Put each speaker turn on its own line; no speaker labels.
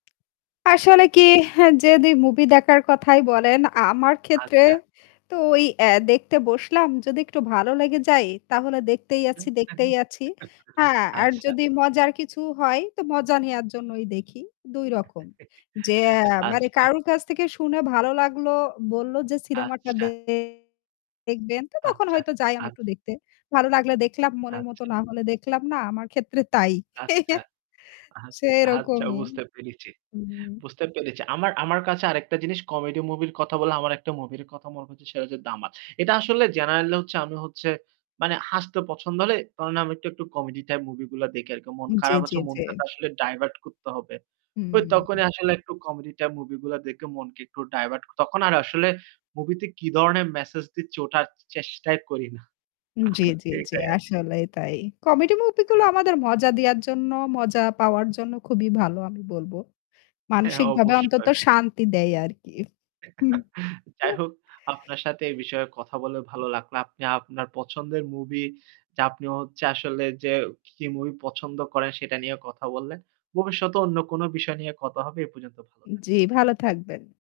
আসলে কি, হ্যাঁ, যদি movie দেখার কথাই বলেন আমার ক্ষেত্রে
আচ্ছা।
তো ওই, অ্যা দেখতে বসলাম যদি একটু ভালো লেগে যায় তাহলে দেখতেই আছি, দেখতেই আছি। হ্যাঁ, আর
আচ্ছা।
যদি মজার কিছু হয় তো মজা নেয়ার জন্যই দেখি। ২ রকম, যে, মানে
আচ্ছা।
কারো কাছ থেকে শুনে ভালো লাগলো, বলল যে cinema টা
আচ্ছা।
দে দেখবেন তো তখন
আচ্ছা
হয়তো যাই আমি
আচ
একটু দেখতে। ভালো লাগলে দেখলাম, মনের মত
আচ্ছা।
না হলে দেখলাম না। আমার ক্ষেত্রে তাই।
আচ্ছা।
সেই
আচ্ছা, আচ্ছা
রকমই।
বুঝতে পেরেছি, বুঝতে পেরেছি। আমার আমার কাছে আরেকটা জিনিস comedy movie র কথা বলে আমার একটা movie র কথা মনে হচ্ছে সেটা হচ্ছে 'দামাল'। এটা আসলে generally হচ্ছে আমি হচ্ছে মানে হাসতে পছন্দ হলে [unintelligible] আমি একটু, একটু comedy type movie গুলা দেখি আরকি। মন
উম জি,
খারাপ
জি,
আছে,
জি।
মনটাকে আসলে divert করতে হবে। ওই
হুম।
তখনই আসলে একটু comedy type movie গুলা দেখে মনকে একটু divert তখন আর আসলে movie তে কি ধরনের message দিচ্ছে ওটা আর চেষ্টাই করি না।
জি, জি, জি।
সেটাই আর কি।
আসলে তাই। Comedy movie গুলো আমাদের মজা দেয়ার জন্য, মজা পাওয়ার জন্য খুবই ভালো আমি বলব।
হ্যাঁ,
মানসিকভাবে অন্তত
অবশ্যই।
শান্তি দেয় আর কি। হু, হু।
যাই হোক, আপনার সাথে এই বিষয়ে কথা বলে ভালো লাগলো। আপনি আপনার পছন্দের movie, যে আপনি হচ্ছে আসলে যে কি movie পছন্দ করেন সেটা নিয়ে কথা বললেন। ভবিষ্যতে অন্য কোন বিষয় নিয়ে কথা হবে এ পর্যন্ত ভালো থাক
জি, ভালো থাকবেন।